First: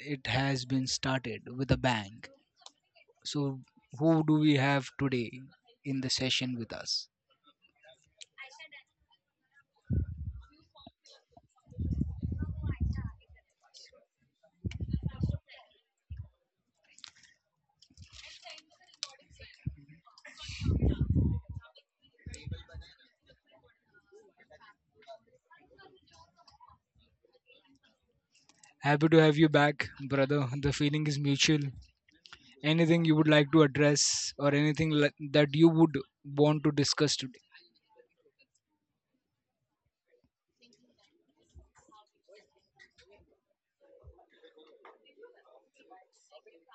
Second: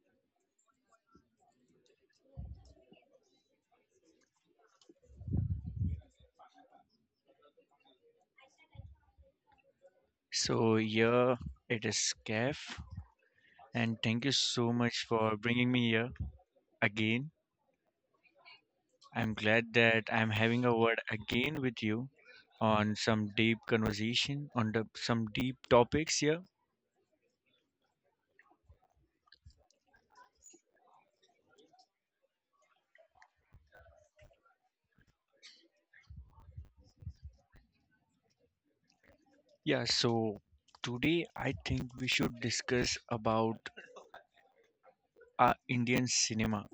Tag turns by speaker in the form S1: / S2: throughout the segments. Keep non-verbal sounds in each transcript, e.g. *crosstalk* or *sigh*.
S1: it has been started with a bang. So, who do we have today in the session with us?
S2: So here it is, Kef, and thank you so much for bringing me here again. I'm glad that I'm having a word again with you on some deep conversation on the some deep topics here.
S1: Happy to have you back, brother. The feeling is mutual. Anything you would like to address or anything like that you would want to discuss today?
S2: Yeah, so today I think we should discuss about Indian cinema.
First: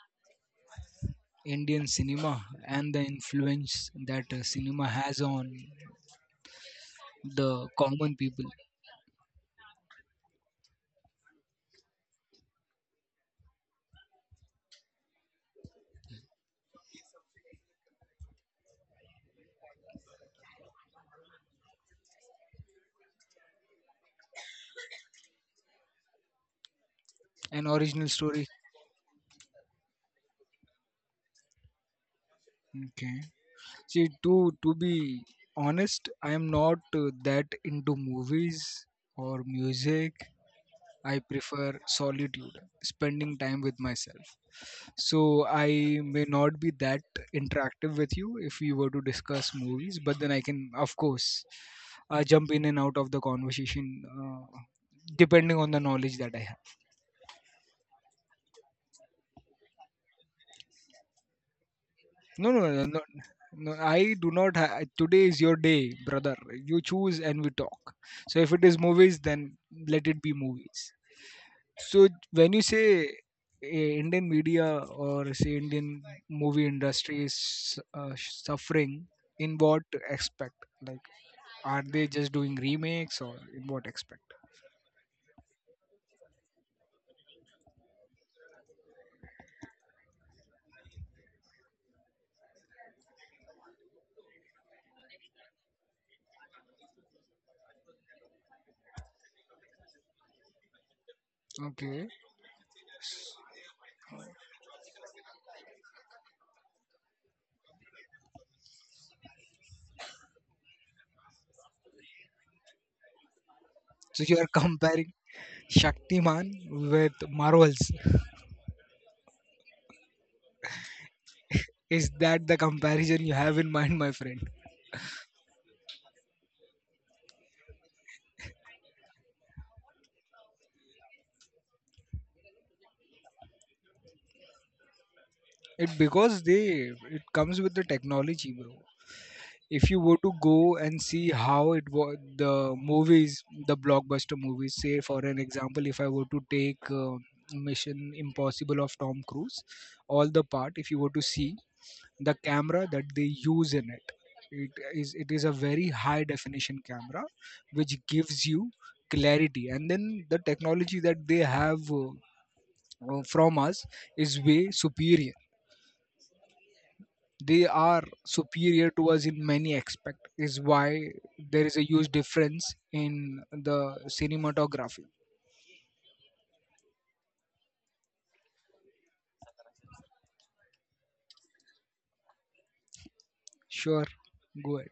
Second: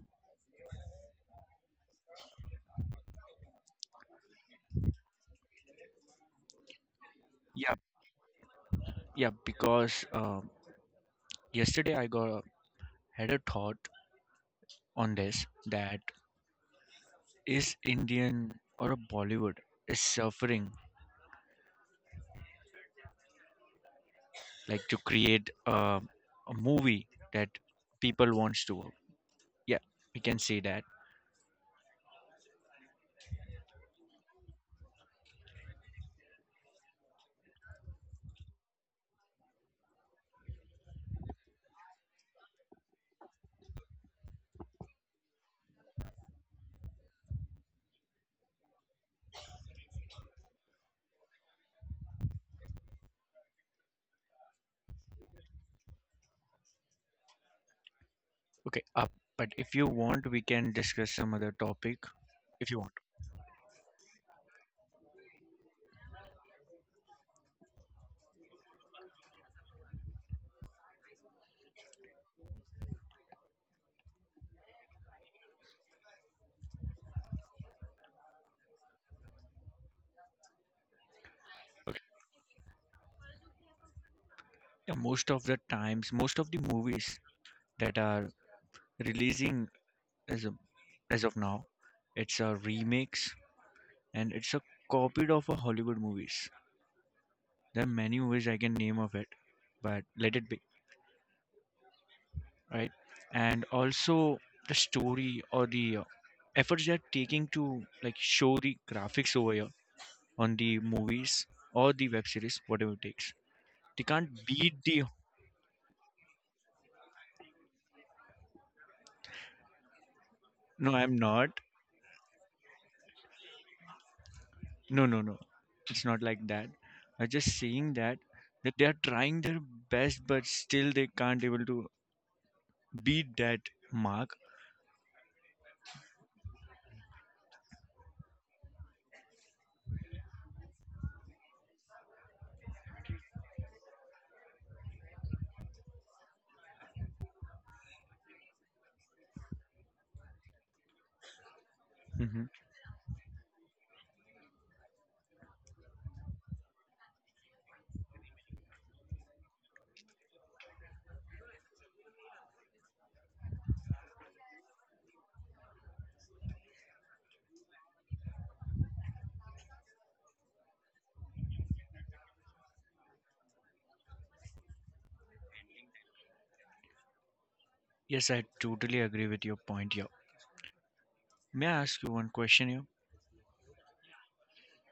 S1: Indian cinema and the influence that cinema has on the
S2: Yeah,
S1: common people.
S2: yeah, because yesterday I had a thought on this that is Indian or a Bollywood is suffering like to create a movie that
S1: An original
S2: people
S1: story.
S2: wants to. Yeah, we can say that.
S1: Okay. See, to be honest, I am not that into movies or music. I prefer solitude, spending time with myself. So I may not be that interactive with you if we were to discuss movies, but then I can, of course, jump in and out of the conversation depending on the knowledge that I have.
S2: Okay, but if you want, we can discuss some other topic
S1: No, no,
S2: if you
S1: no,
S2: want.
S1: no. No, I do not. Today is your day, brother. You choose and we talk. So if it is movies, then let it be movies. So when you say Indian media or say Indian movie industry is suffering, in what aspect? Like, are
S2: Okay.
S1: they just doing remakes or in what aspect?
S2: Yeah, most of the times, most of the movies that are releasing as of, as of now, it's a remix, and it's a copied of a Hollywood movies. There are many ways I can name of it, but let it be.
S1: Okay.
S2: Right? And also the story or the efforts they're taking to like show the graphics over here on the movies or the web series, whatever it takes. They
S1: So
S2: can't
S1: you are
S2: beat the.
S1: comparing Shaktiman with Marvels.
S2: No, I'm not.
S1: Is that the comparison you have in mind, my friend?
S2: No, no, no. It's not like that. I'm just saying that they are trying their best, but still they can't able to beat that mark.
S1: It because they it comes with the technology, bro. If you were to go and see how it was the movies, the blockbuster movies, say for an example, if I were to take Mission Impossible of Tom Cruise, all the part, if you were to see the
S2: Hmm.
S1: camera that they use in it, it is a very high definition camera which gives you clarity, and then the technology that they have from us is way superior. They are superior to us in many aspects. Is why there is a huge difference in the cinematography.
S2: Yes, I totally agree with your point here. May I ask you one question here?
S1: Sure, go ahead.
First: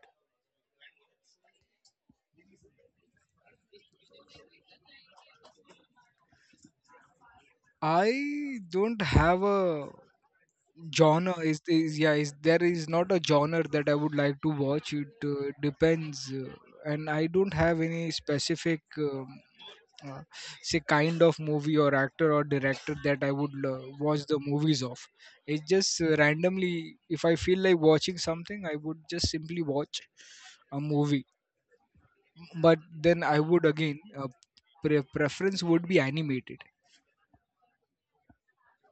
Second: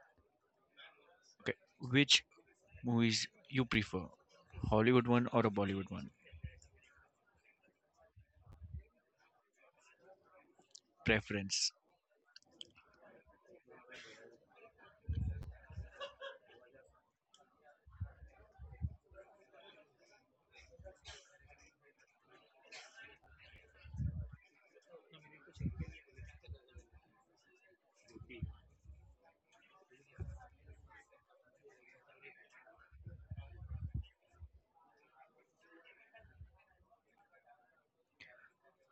S2: Okay, which movies you prefer? Hollywood one or a Bollywood one?
S1: I don't have a genre
S2: Preference.
S1: is yeah is there is not a genre that I would like to watch it, depends, and I don't have any specific um uh, say kind of movie or actor or director that I would watch the movies of. It's just randomly if I feel like watching something, I would just simply watch a movie. But then I would again preference would be animated.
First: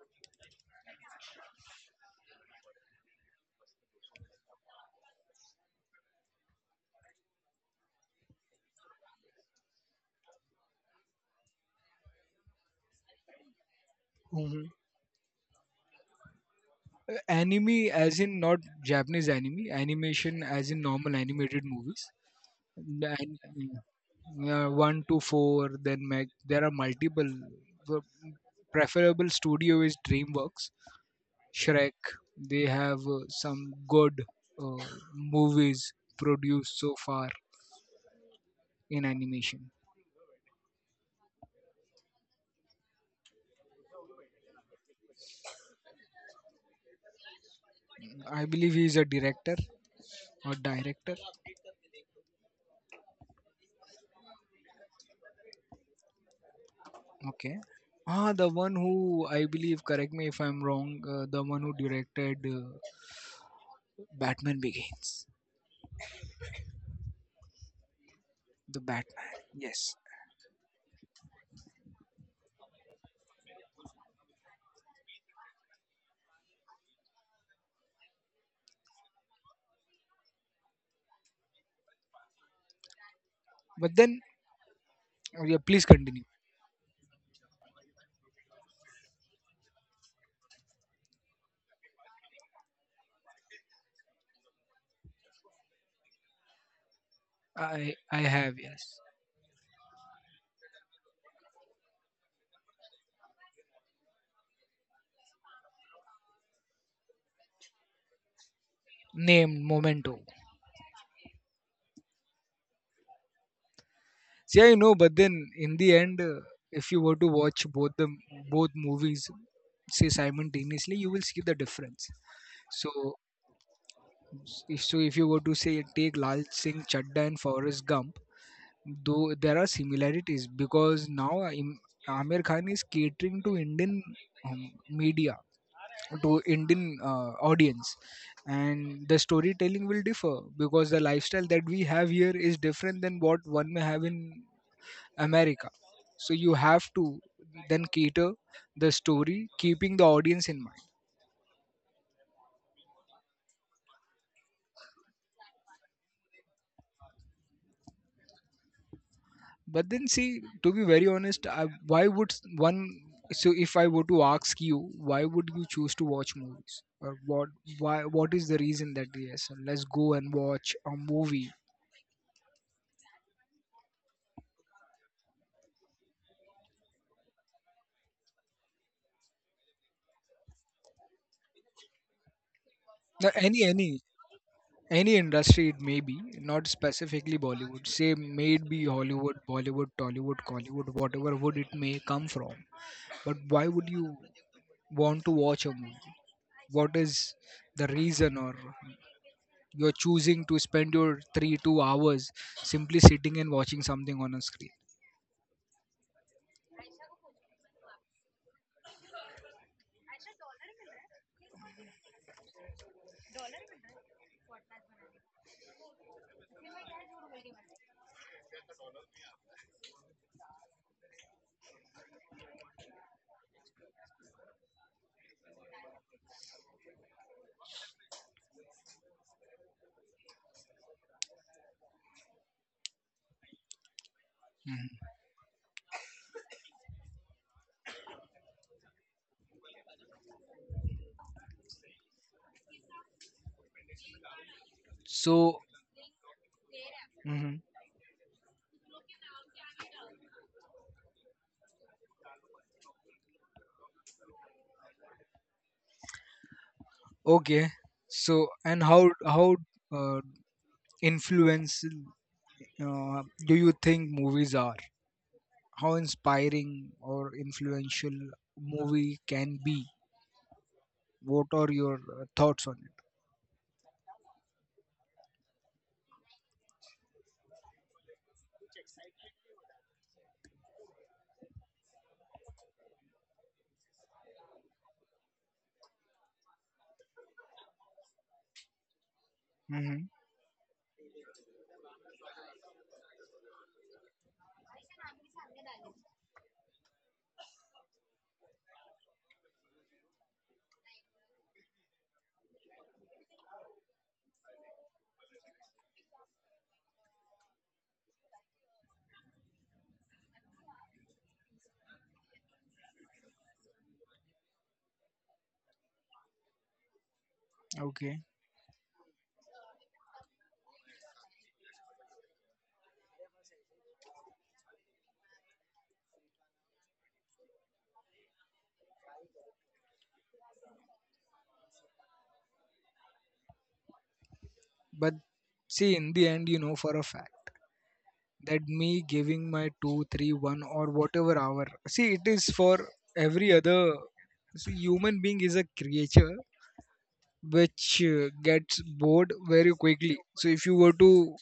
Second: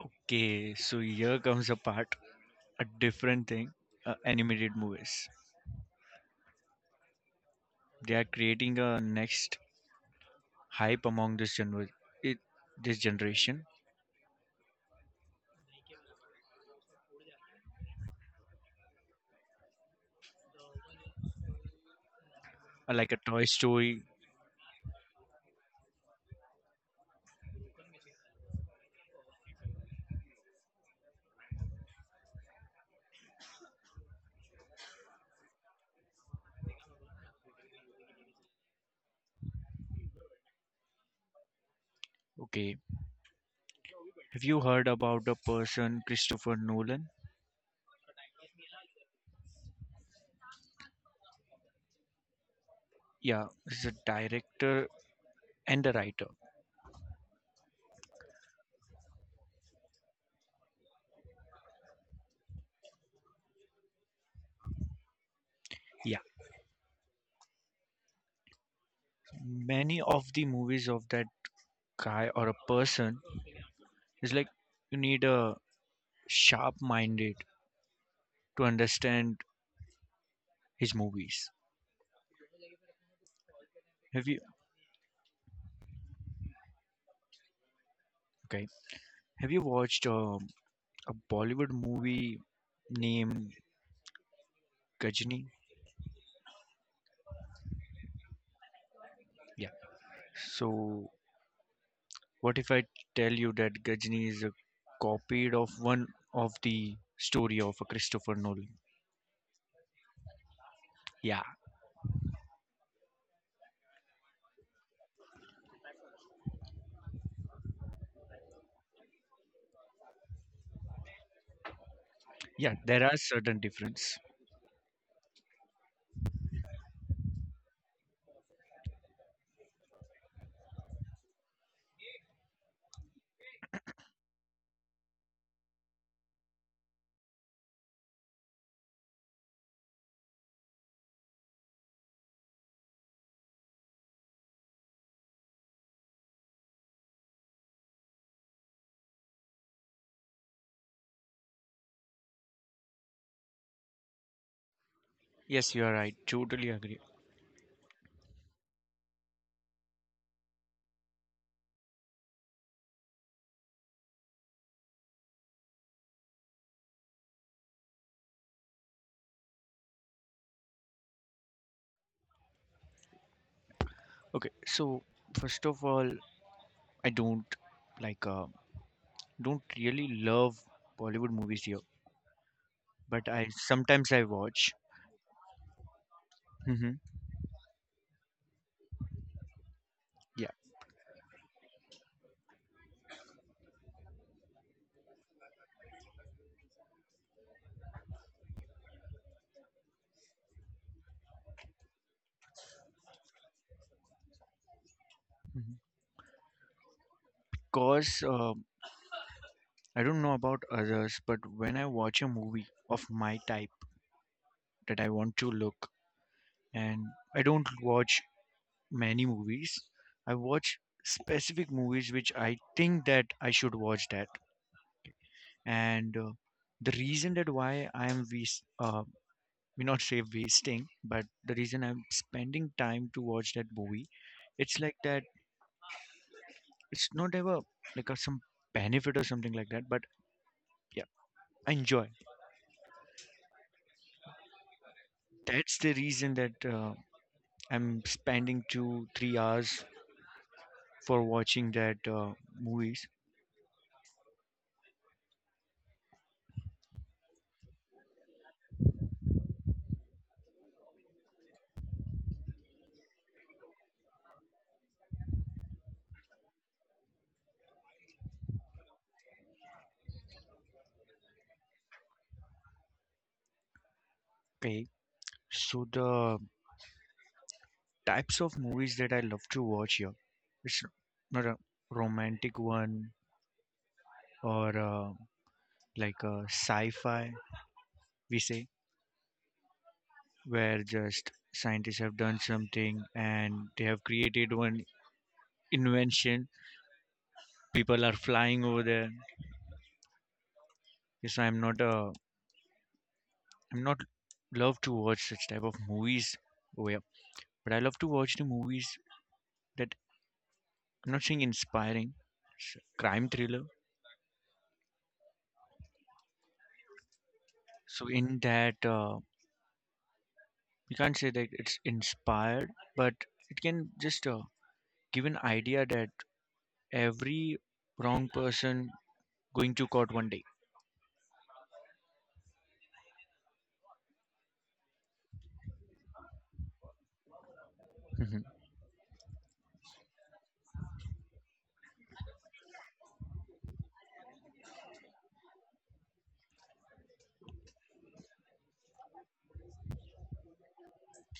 S2: Okay, so here comes a part, a different thing. Animated movies. They are creating a next hype among it, this generation,
S1: Hmm. Anime, as in not Japanese anime, animation as in normal animated movies. And,
S2: like a Toy Story.
S1: and, uh, one to four, then Mac. There are multiple. The preferable studio is DreamWorks Shrek. They have some good uh, movies produced so far in animation.
S2: Okay, have you heard about the person Christopher Nolan?
S1: I believe he is a director or director.
S2: Yeah, he's a director and a writer.
S1: Okay. Ah, the one who I believe, correct me if I'm wrong, the one who directed Batman Begins,
S2: Yeah,
S1: the Batman. Yes.
S2: many of the movies of that guy or a person is like you need a sharp-minded to understand his movies.
S1: But then,
S2: Have you
S1: oh yeah, please continue.
S2: okay? Have you watched a Bollywood movie named Gajni?
S1: I have, yes.
S2: Yeah. So what if I tell you that Gajni is a copied of one of the story of a Christopher Nolan?
S1: Named Momento.
S2: Yeah.
S1: See, I know, but then in the end, if you were to watch both movies, say simultaneously, you will see the difference.
S2: Yeah. There
S1: So,
S2: are certain difference.
S1: so, if you were to say take Lal Singh Chadda and Forrest Gump, though there are similarities because now Amir Khan is catering to Indian media, to Indian audience, and the storytelling will differ because the lifestyle that we have here is different than what one may have in America. So you have to then cater the story, keeping the audience in mind.
S2: Yes, you are right. Totally agree.
S1: But then, see, to be very honest, why would one? So if I were to ask you, why would you choose to watch movies, or what? Why? What is the reason that yes, let's go and watch a movie?
S2: Okay. So first of all, I don't like, don't really love Bollywood movies here,
S1: Now,
S2: but I
S1: any any
S2: sometimes I watch.
S1: any industry it may be, not
S2: Hmm.
S1: specifically Bollywood. Say, maybe Hollywood, Bollywood, Tollywood,
S2: Yeah.
S1: Collywood, whatever would it may come from. But why would you want to watch a movie? What is the reason or you're choosing to spend your three, 2 hours simply sitting and watching something on a screen?
S2: Cause I don't know about others, but when I watch a movie of my type that I want to look, and I don't watch many movies, I watch specific movies which I think that I should watch that. And the reason that why I am we not say wasting, but the reason I'm spending time to watch that movie, it's like
S1: Mhm.
S2: that. It's not ever like some benefit or something like that, but yeah, I enjoy.
S1: So,
S2: That's the reason that.
S1: mhm.
S2: I'm spending 2, 3 hours for watching that movies.
S1: Okay. So, and how uh, influential do you think movies are? How inspiring or influential movie can be? What are your thoughts on it?
S2: Okay, so the types of movies that I love to watch here, it's not a romantic one or like a sci-fi. We say
S1: Hmm.
S2: where just scientists have done something and they have created one invention. People are flying over there. Yes, I'm not love to watch such type of movies. Oh yeah, but I love to watch the movies that I'm not saying inspiring, it's a crime thriller. So
S1: Okay.
S2: in that, you can't say that it's inspired, but it can just give an idea that every wrong person going to court one day.
S1: But see, in the end, you know for a fact
S2: Mhm.
S1: that me giving my two, three, one, or whatever hour, see, it is for every other. See, human being is a creature which gets bored very quickly. So if you were to,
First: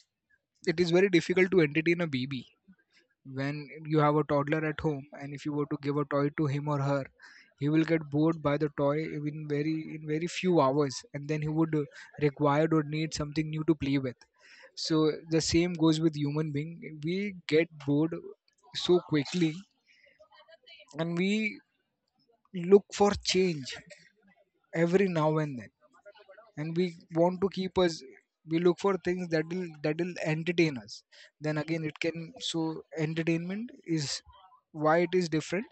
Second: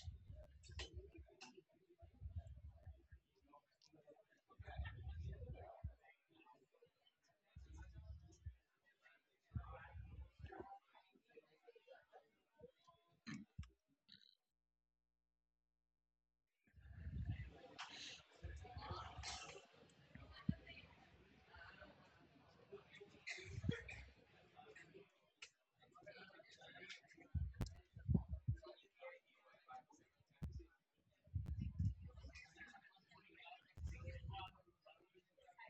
S1: it is very difficult to entertain a baby, when you have a toddler at home and if you were to give a toy to him or her, he will get bored by the toy in very few hours, and then he would require or need something new to play with. So the same goes with human being. We get bored so quickly, and we look for change every now and then, and we want to keep us, we look for things that will entertain us. Then again, it can, so entertainment is why it is different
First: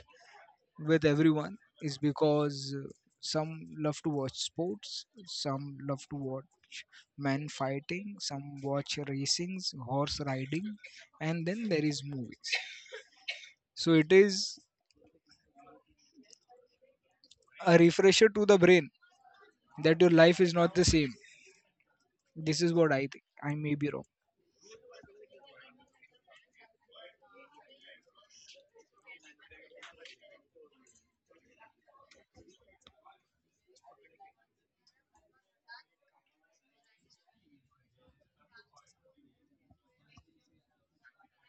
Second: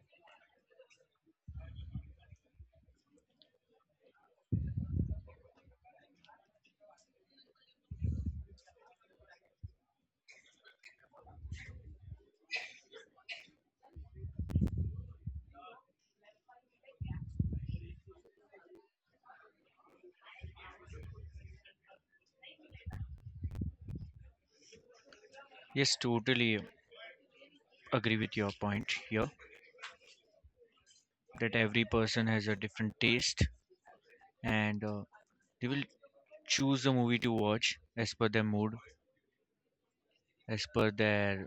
S1: with everyone, is because some love to watch sports, some love to watch men fighting, some watch racings, horse riding, and then there is movies. So it is a refresher to the brain that your life is not the same. This is what I think. I may be wrong,
S2: Yes, totally agree with your point here that every person has a different taste, and they will choose a movie to watch as per their mood, as per their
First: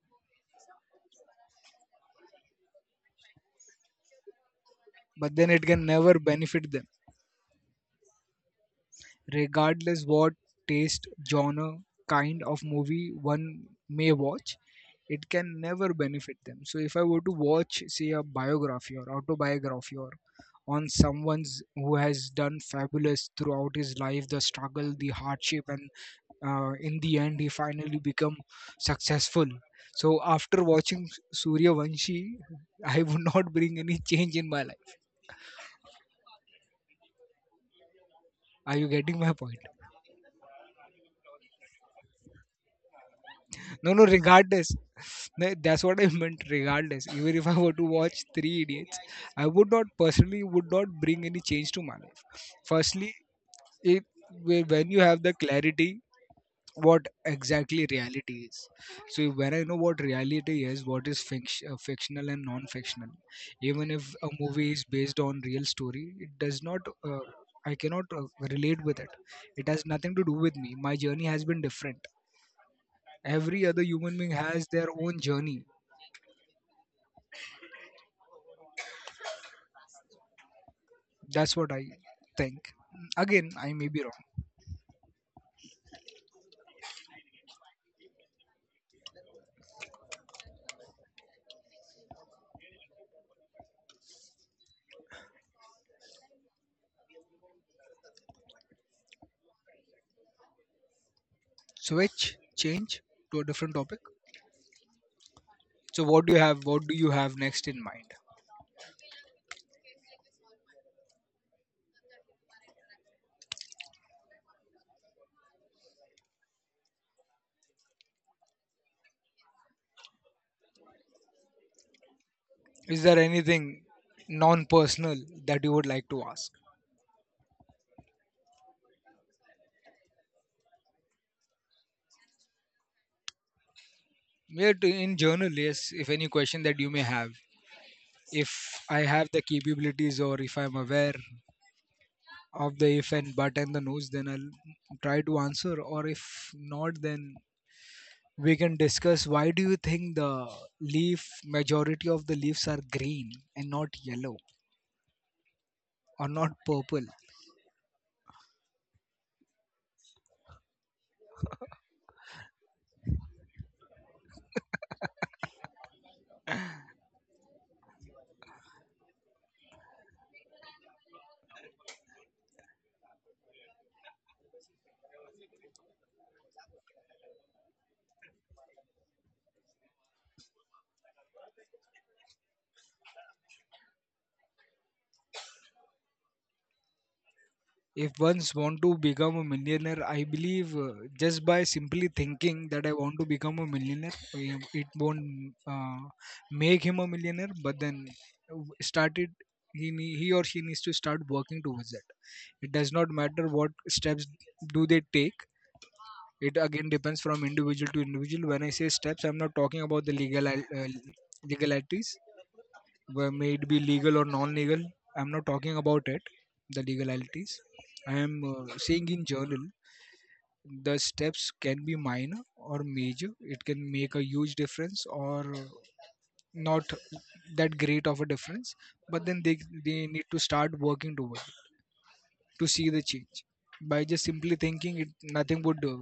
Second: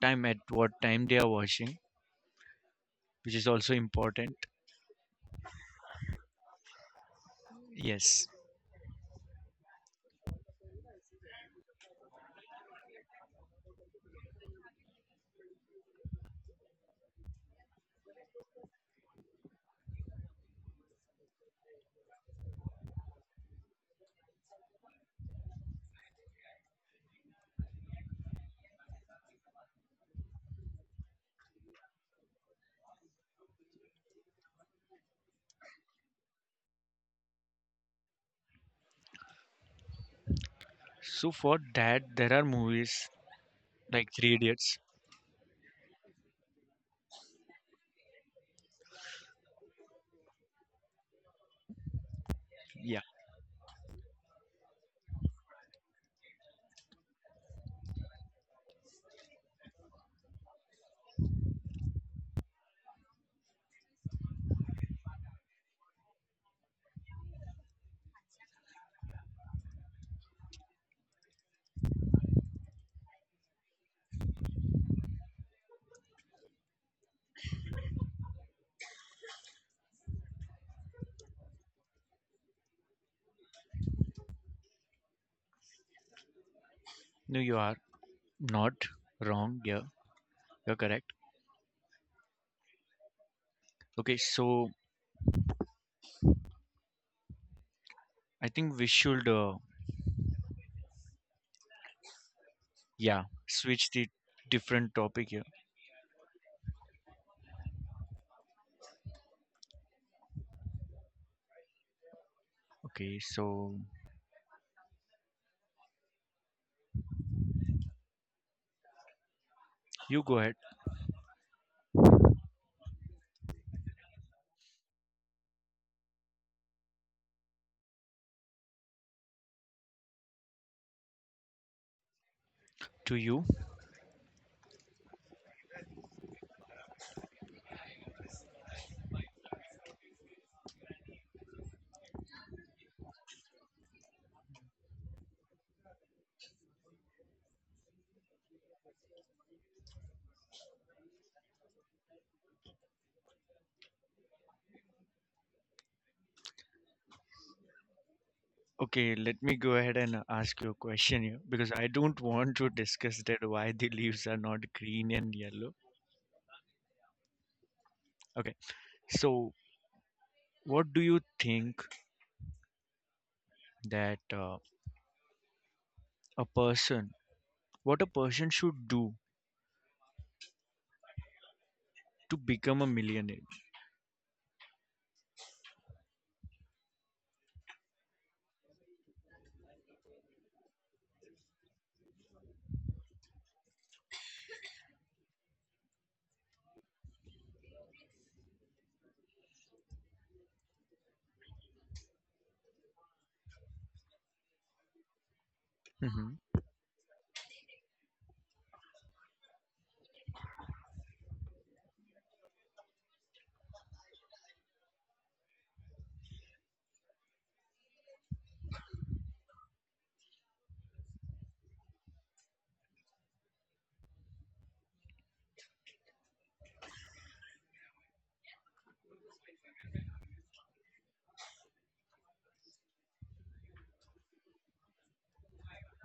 S2: time at what time they are watching, which is also important.
S1: but then it can never benefit them.
S2: Yes.
S1: Regardless what taste, genre, kind of movie one may watch, it can never benefit them. So if I were to watch, say, a biography or autobiography or on someone's who has done fabulous throughout his life, the struggle, the hardship, and in the end, he finally become successful. So after watching Suryavanshi, *laughs* I would not bring any change in my life. Are you getting my point?
S2: So for that, there are movies
S1: No, no.
S2: like Three
S1: Regardless,
S2: Idiots.
S1: no, that's what I *laughs* meant. Regardless, even if I were to watch Three Idiots, I would not personally would not bring any change to my life.
S2: Yeah,
S1: Firstly, it when you have the clarity what exactly reality is. So when I know what reality is, what is fictional and non-fictional, even if a movie is based on real story, it does not. Uh, I cannot relate with it. It has nothing to do with me. My journey has been different. Every other human being has their own journey. That's what I think. Again, I may be wrong.
S2: no, you are not wrong. Yeah, you're correct. Okay, so I think we should,
S1: Switch, change
S2: yeah,
S1: to a different
S2: switch
S1: topic.
S2: the different topic here.
S1: So, what do you have? What do you have next in mind?
S2: Okay, so you go ahead
S1: Is there anything non-personal that you would like to ask?
S2: to you.
S1: Yeah, to, in journal, yes. If any question that you may have, if I have the capabilities or if I'm aware of the if and but and the no's, then I'll try to answer. Or if not, then we can discuss why do you think the leaf majority of the leaves are green and not yellow or not purple.
S2: Okay, let me go ahead and ask you a question here because I don't want to discuss that why the leaves are not green and yellow. Okay, so what do you think that a person, what a person should do to become a millionaire?
S1: If one's want to become a millionaire, I believe, just by simply thinking that I want to become a millionaire, it won't uh, make him a millionaire. But then, w- started he or she needs to start working towards it. It does not matter what steps do they take.
S2: Hmm.
S1: It again depends from individual to individual. When I say steps, I'm not talking about the legal legalities, where may it be legal or non-legal, I'm not talking about it, the legalities. I am saying in general. The steps can be minor or major. It can make a huge difference or not that great of a difference. But then they need to start working toward to see the change. By just simply thinking it, nothing would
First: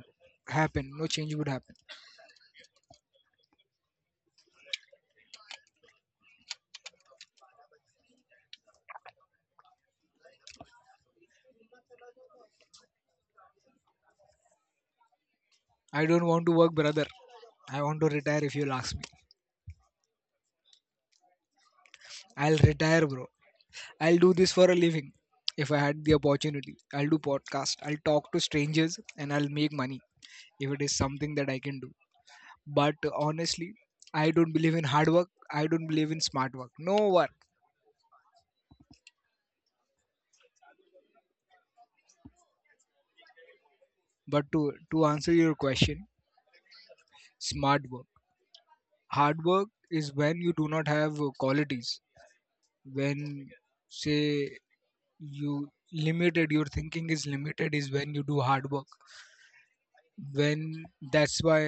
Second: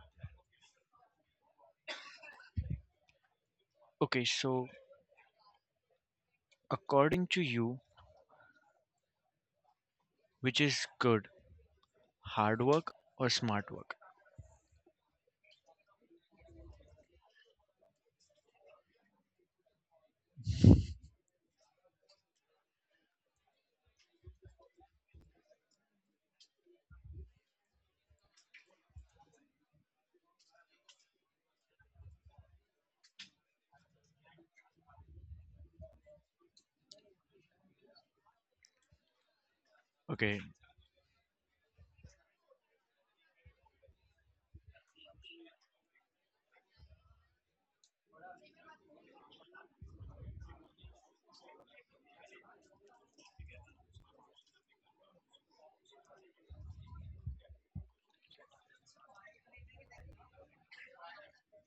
S1: happen. No change would happen.
S2: Okay, so according to you, which is good, hard work or smart work?
S1: I don't want to work, brother. I want to retire if you'll ask me. I'll retire, bro. I'll do this for a living. If I had the opportunity, I'll do podcast. I'll talk to strangers and I'll make money if it is something that I can do. But honestly, I don't believe in hard work. I don't believe in smart work. No work.
S2: Okay.
S1: But to answer your question, smart work. Hard work is when you do not have qualities. When, say, you limited, your thinking is limited, is when you do hard work, when that's why,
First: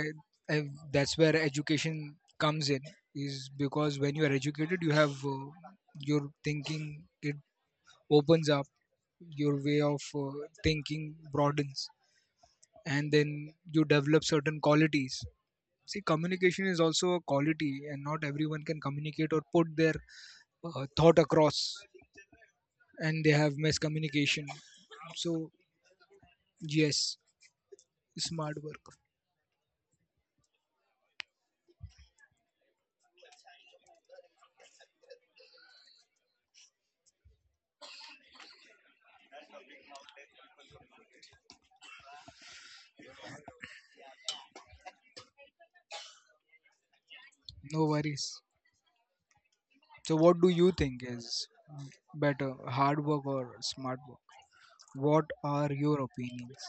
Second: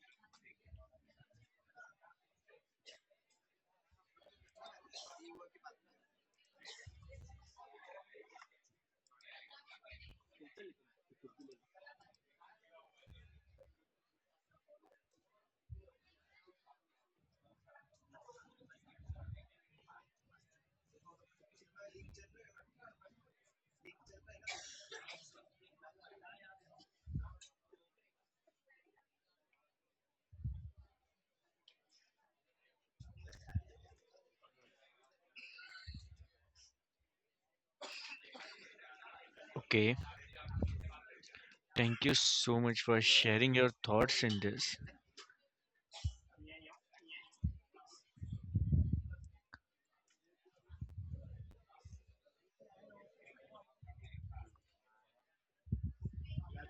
S1: uh, that's where education comes in, is because when you are educated, you have, your thinking, it opens up, your way of thinking broadens, and then you develop certain qualities. See, communication is also a quality, and not everyone can communicate or put their thought across, and they have miscommunication. So yes, smart work.
S2: Okay. Thank you so much for sharing your thoughts in this.
S1: No worries. So, what do you think is better, hard work or smart work? What are your opinions?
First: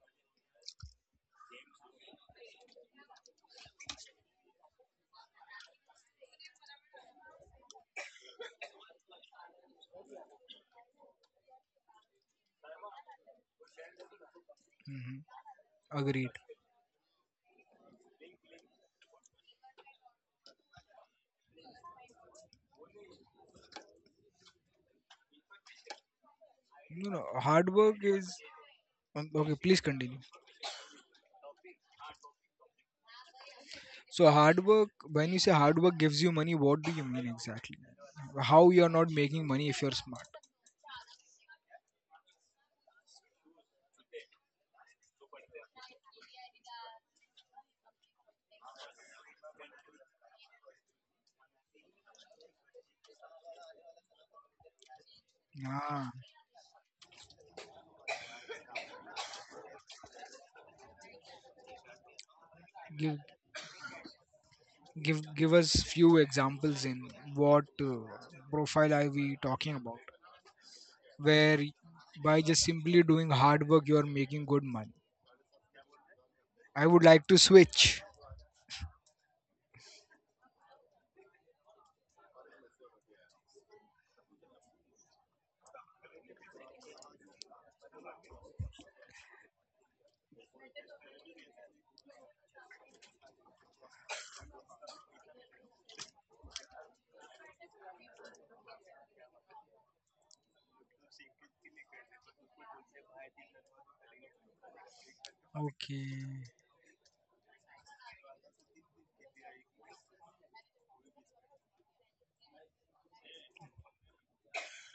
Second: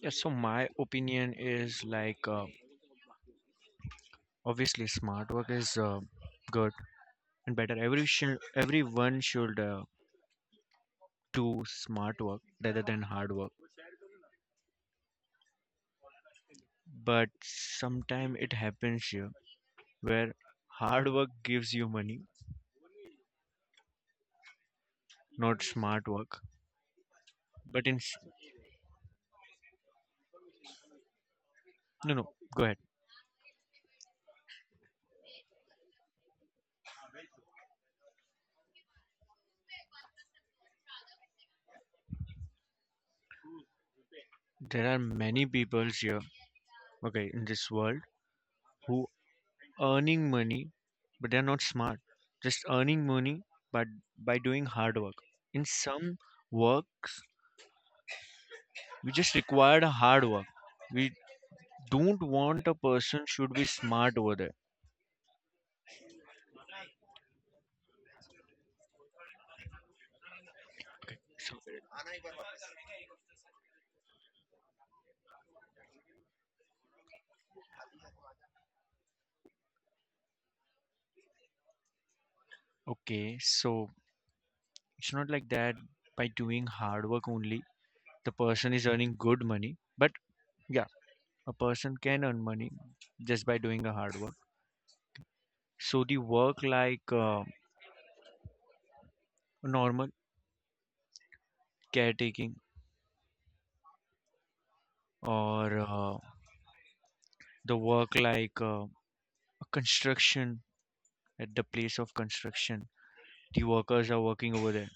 S2: Yeah, so my opinion is like obviously smart work is good and better. Everyone should do smart work rather than hard work.
S1: Hmm. Agreed.
S2: But sometime it happens here where hard work gives you money, not smart work.
S1: No, no, hard
S2: But in
S1: work
S2: s-
S1: is okay. Please continue.
S2: no, no, go ahead.
S1: So, hard work. When you say hard work gives you money, what do you mean exactly? How you are not making money if you're smart?
S2: There are many people here, okay, in this world who earning money, but they're not smart. Just earning money, but by doing hard work. In
S1: Ah,
S2: some work, we just require a hard work. We don't want a
S1: give
S2: person should be smart over there.
S1: give us few examples in what profile are we talking about?
S2: Okay, so
S1: Where by just simply doing hard work, you are making good money. I would like to switch.
S2: okay, so it's not like that. By doing hard work only, the person is earning good money. But yeah, a person can earn money just by doing a hard work. So the work like normal caretaking or
S1: Okay.
S2: the work like construction, at the place of construction the workers are working over there,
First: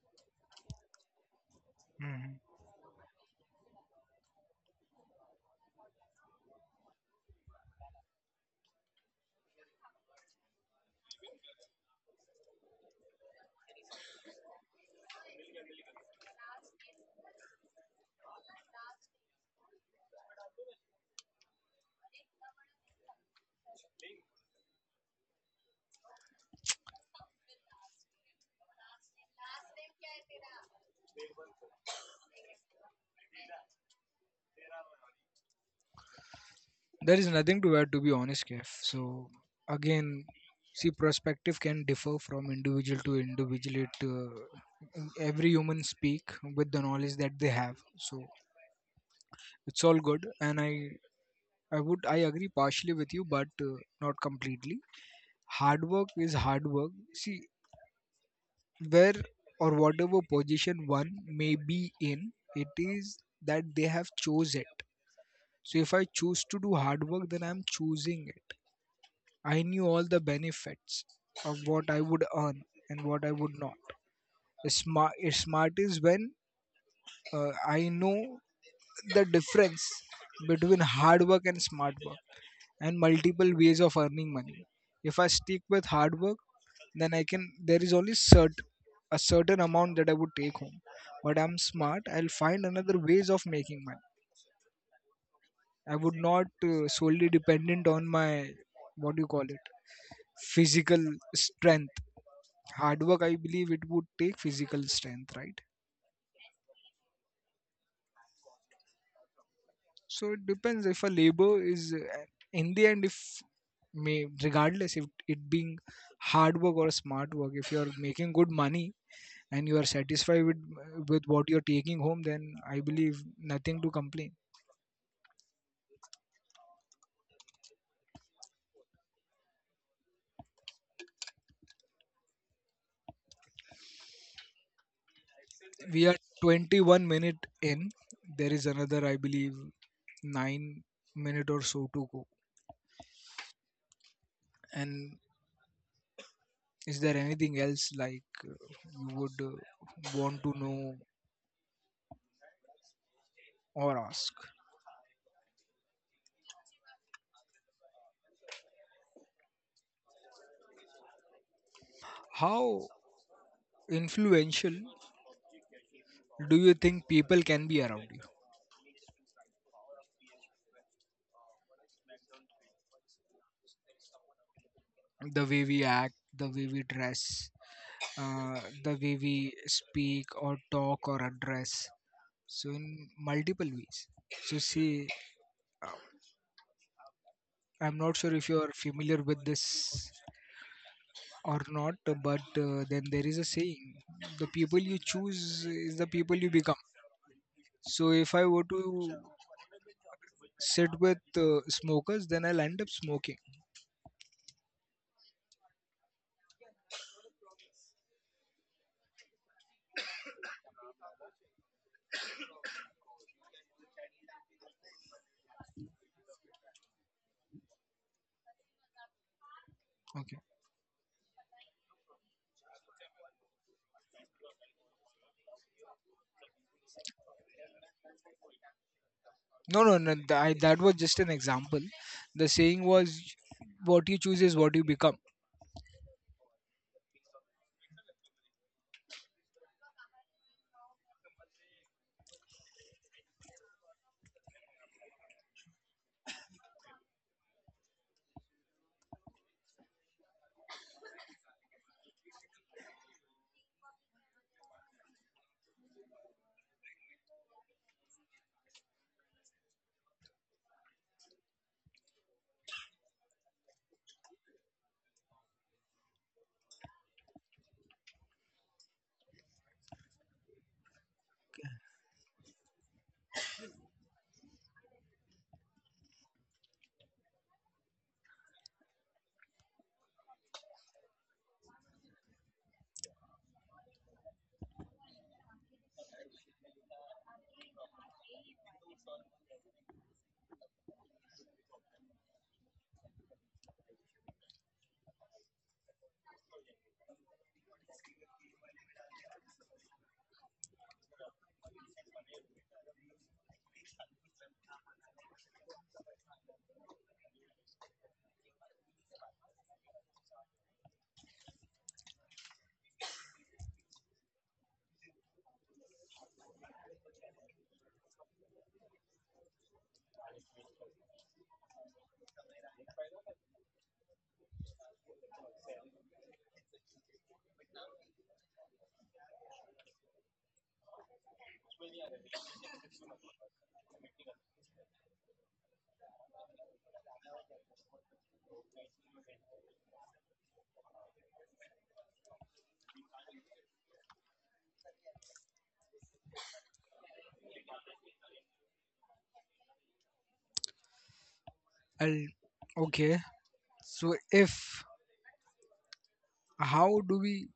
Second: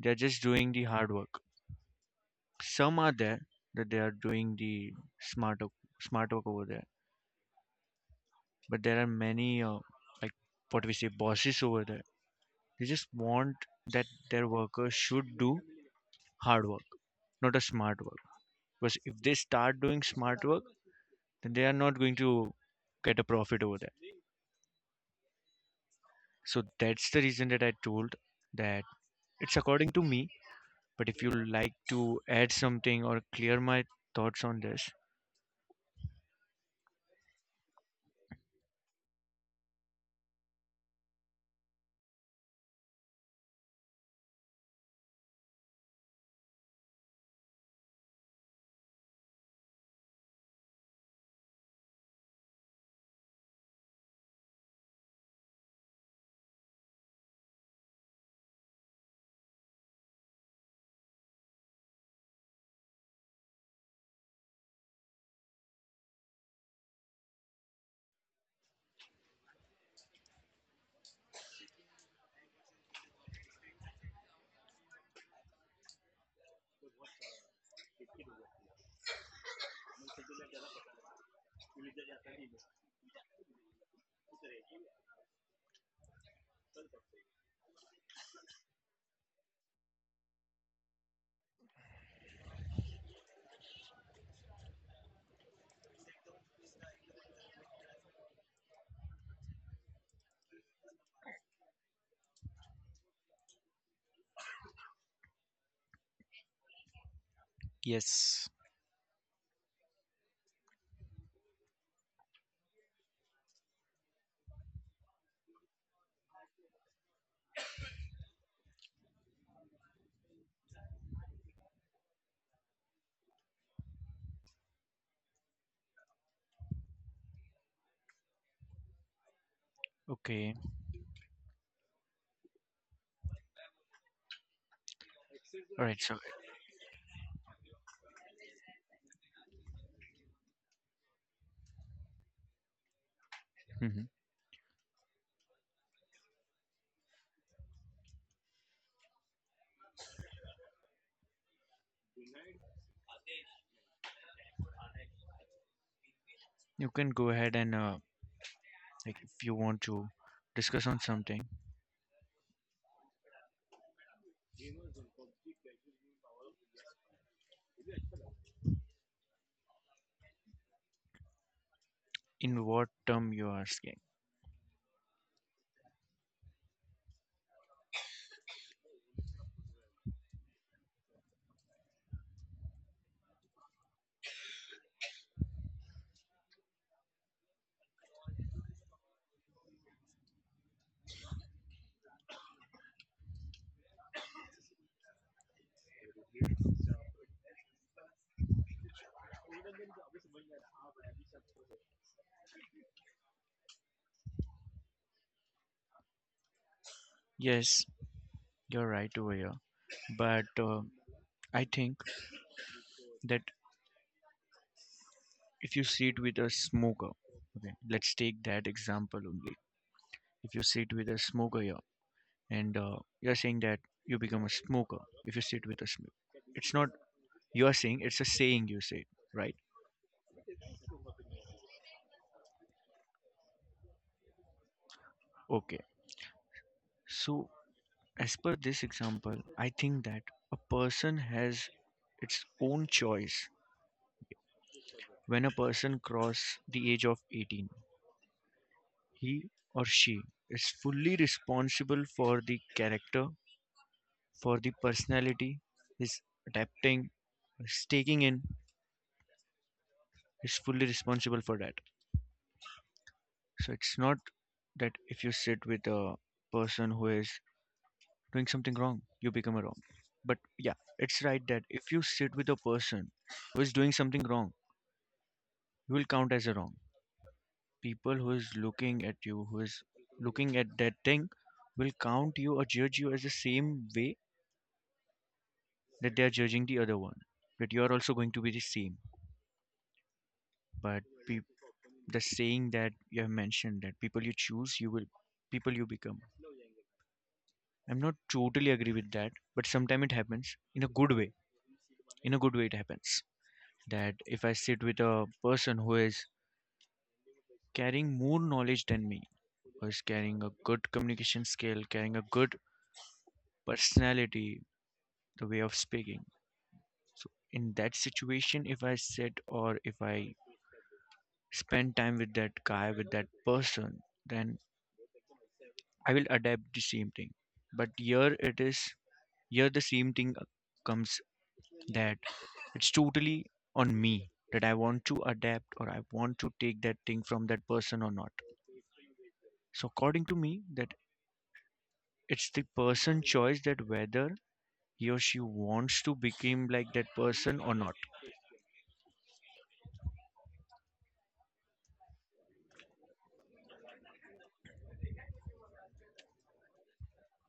S2: they're just doing the hard work.
S1: Mhm.
S2: Some are there that they are doing the smart work, smart work over there, but there are many like what we say bosses over there. They just want that their workers should do hard work, not a smart work, because if they start doing smart work, then they are not going to get a profit over there. So that's the reason that I told that it's according to me. But if you like to add something or clear my thoughts on this.
S1: There is nothing to add, to be honest, Kef. Again, see, perspective can differ from individual to individual. Every human speak with the knowledge that they have. So, it's all good. And I would, I agree partially with you, but not completely. Hard work is hard work. See, where or whatever position one may be in, it is that they have chose it. So if I choose to do hard work, then I'm choosing it. I knew all the benefits of what I would earn and what I would not. Smart is when I know the difference between hard work and smart work and multiple ways of earning money. If I stick with hard work, then I can. There is only cert a certain amount that I would take home. But I'm smart. I'll find another ways of making money. I would not solely dependent on my, what do you call it, physical strength. Hard work, I believe it would take physical strength, right?
S2: Yes.
S1: So it depends. If a labor is, in the end, if may, regardless if it being hard work or smart work, if you are making good money and you are satisfied with what you're taking home, then I believe nothing to complain.
S2: Okay, all
S1: We
S2: right.
S1: are
S2: So.
S1: 21 minute in. There is another, I believe, 9 minute or so to go.
S2: Mhm.
S1: And is there anything else like you would want to know or ask?
S2: You can go ahead and like if you want to discuss on something.
S1: How influential do you think people can be around you?
S2: In what term you are asking.
S1: The way we act, the way we dress, the way we speak or talk or address. So, in multiple ways. So, see, I'm not sure if you're familiar with this or not, but then there is a saying: the people you choose is the people you become. So, if I were to sit with smokers, then I'll end up smoking.
S2: Yes, you're right over here. But I think that if you see it with a smoker, okay, let's take that example only.
S1: Okay.
S2: If you see it with a smoker here, and you're saying that you become a smoker if you sit with a smoke. It's not you're saying, it's a saying you say, right?
S1: No, no, no. That was just an example. The saying was, what you choose is what you become.
S2: Okay. So, as per this example, I think that a person has its own choice when a person cross the age of 18. He or she is fully responsible for the character, for the personality, is adapting, is taking in, is fully responsible for that. So it's not that if you sit with a person who is doing something wrong, you become a wrong. But yeah, it's right that if you sit with a person who is doing something wrong, you will count as a wrong. People who is looking at you, who is looking at that thing, will count you or judge you as the same way that they are judging the other one. That you are also going to be the same. But peop the saying that you have mentioned that people you choose, you will people you become. I'm not totally agree with that, but sometimes it happens in a good way. In a good way, it happens that if I sit with a person who is carrying more knowledge than me, who is carrying a good communication skill, carrying a good personality, the way of speaking. So in that situation, if I sit or if I spend time with that guy, with that person, then I will adapt the same thing. But here it is, here the same thing comes that it's totally on me that I want to adapt or I want to take that thing from that person or not. So according to me, that it's the person choice that whether he or she wants to become like that person or not.
S1: I'll, okay. So, if, how do we,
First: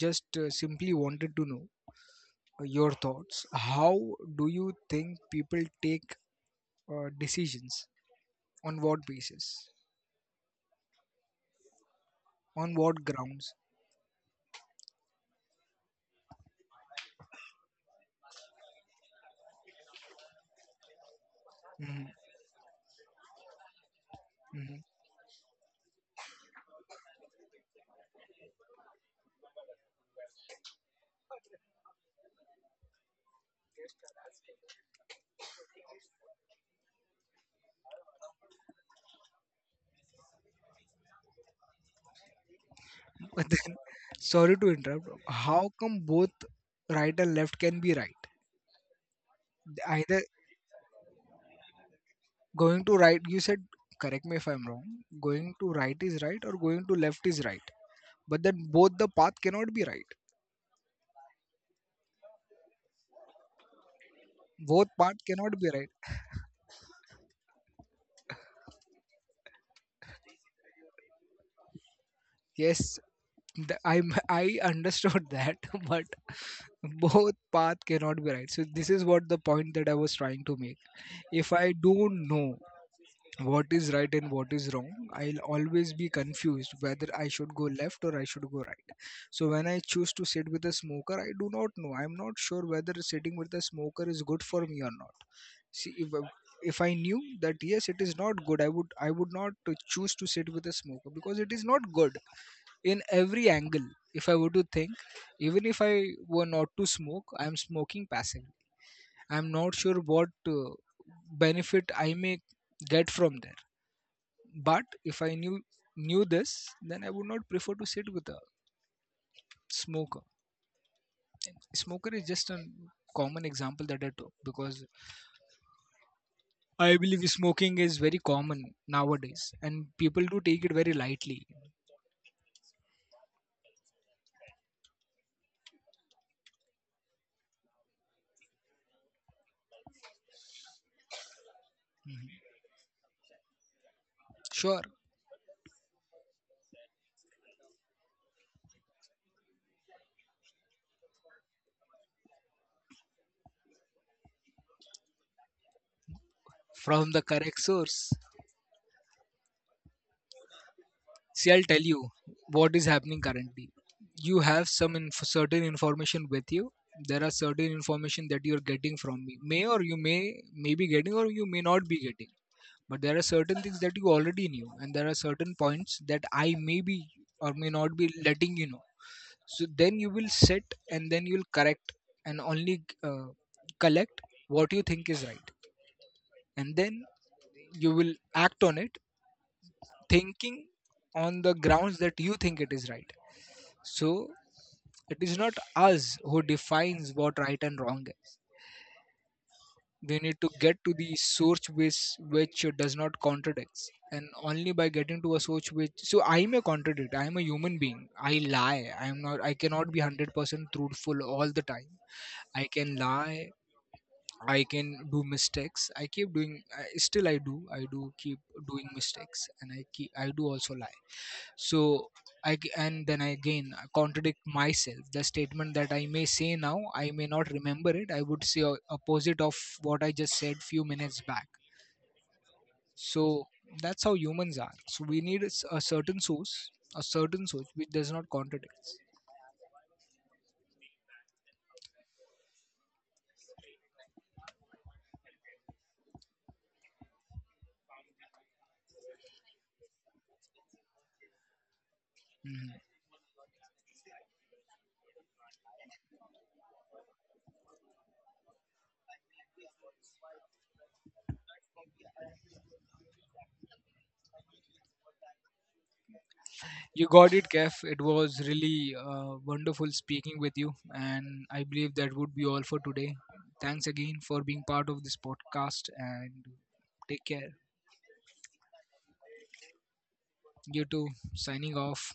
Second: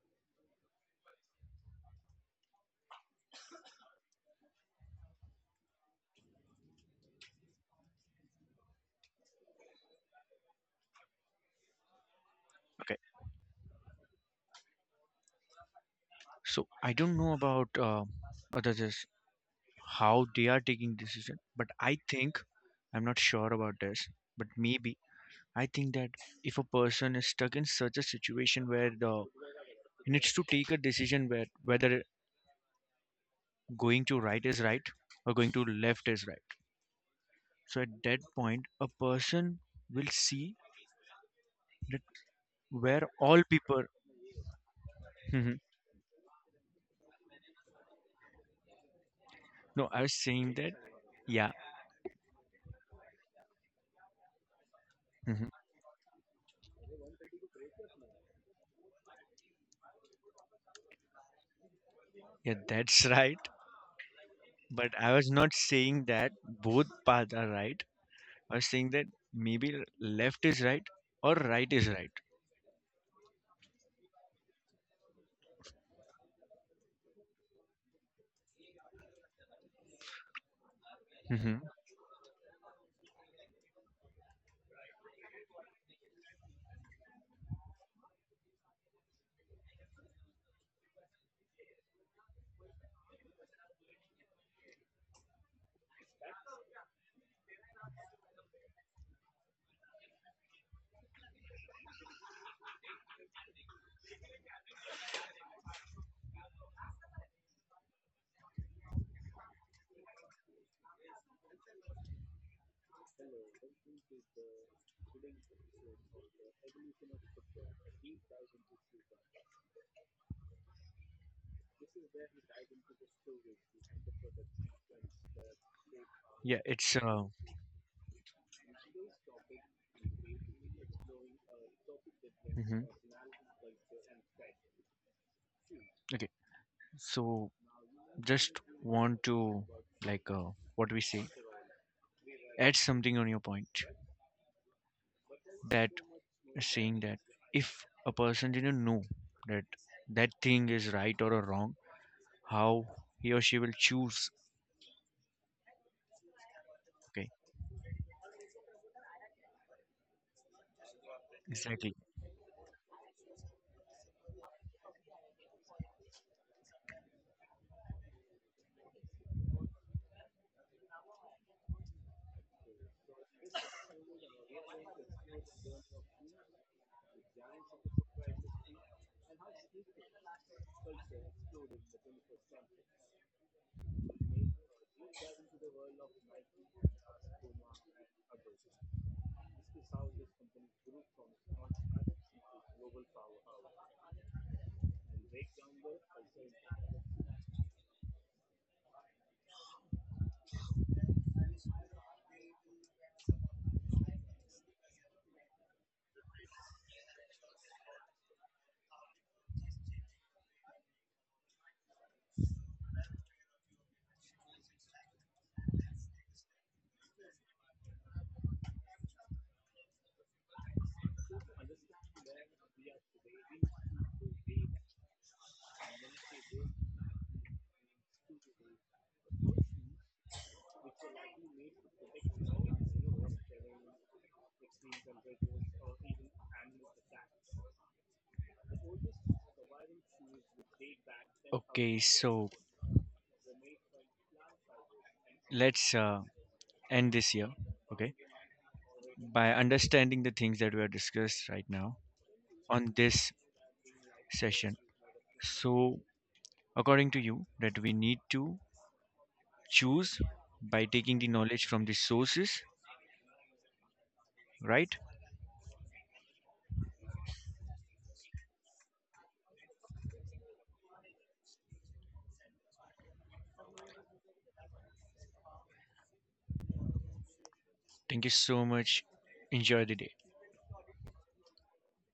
S1: just simply wanted to know your thoughts? How do you think people take decisions? On what basis? On
S2: Okay.
S1: what grounds?
S2: So I don't know about others as how they are taking decision, but I
S1: Hmm.
S2: think, I'm not sure about this, but
S1: Hmm.
S2: maybe I think that if a person is stuck in such a situation where the he needs to take a decision where whether going to right is right or going to left is right. So at that point, a person will see that where all
S1: But then,
S2: people.
S1: *laughs* sorry to interrupt.
S2: Mhm.
S1: How come both right and left can be right?
S2: No, I was
S1: Either,
S2: saying that. Yeah.
S1: going to right, you said, correct me if I'm wrong, going
S2: Mhm.
S1: to right is right or going to left is right, but then both the path cannot be right.
S2: Yeah, that's *laughs* right.
S1: Both
S2: But I
S1: path
S2: was
S1: cannot
S2: not
S1: be right.
S2: saying that both paths are right. I was saying that maybe left is right or right is right.
S1: Yes. I *laughs* I understood that, *laughs* but both path cannot be right, so this is what the point that I was trying to make. If
S2: Hmm.
S1: I do know what is right and what is wrong, I'll always be confused whether I should go left or I should go right. So when I choose to sit with a smoker, I do not know, I'm not sure whether sitting with a smoker is good for me or not. See if I- If I knew that yes it is not good, I would not to choose to sit with a smoker because it is not good. In every angle, if I were to think, even if I were not to smoke, I am smoking passively. I am not sure what benefit I may get from there. But if I knew this, then I would not prefer to sit with a smoker. Smoker is just a common example that I took, because
S2: Yeah,
S1: I
S2: it's
S1: believe smoking is very common nowadays, and people do take it very lightly.
S2: mhm, okay. So just want to, like, what we say?
S1: Mhm.
S2: Add something on your point
S1: Sure,
S2: that saying that if a person didn't know that that thing is right or wrong, how he or she will choose.
S1: from the
S2: Okay,
S1: correct source. See, I'll tell
S2: exactly.
S1: you what is happening currently. You have some certain information with you. There are certain information that you are getting from me. May be getting or you may not be getting, but there are certain things that you already knew, and there are certain points that I may be or may not be letting you know. So then you will sit and then you will correct and only uh, collect what you think is right, and then you will act on it, thinking on the grounds that you think it is right. So it is not us who defines what right and wrong is. We need to get to the source which does not contradict. And only by getting to a source which, so I may contradict, I am a human being, I lie. I am not I cannot be 100% truthful all the time. I can lie, I can do mistakes, I keep doing I, still I do keep doing mistakes, and I do also lie. So, and then I again contradict myself. The statement that I may say now, I may not remember it. I would say opposite of what I just said few minutes back. So that's how humans are. So we need a certain source which does not contradict.
S2: Okay, so let's end this year. Okay, by understanding the things that we have discussed right now
S1: Mhm.
S2: on this session. So, according to you, that we need to choose by taking the knowledge from the sources, right?
S1: You got it, Kef. It was really wonderful speaking with you, and I believe that would be all for today. Thanks again for being part of this podcast, and take care.
S2: Thank you so much. Enjoy the day.
S1: You too. Signing off.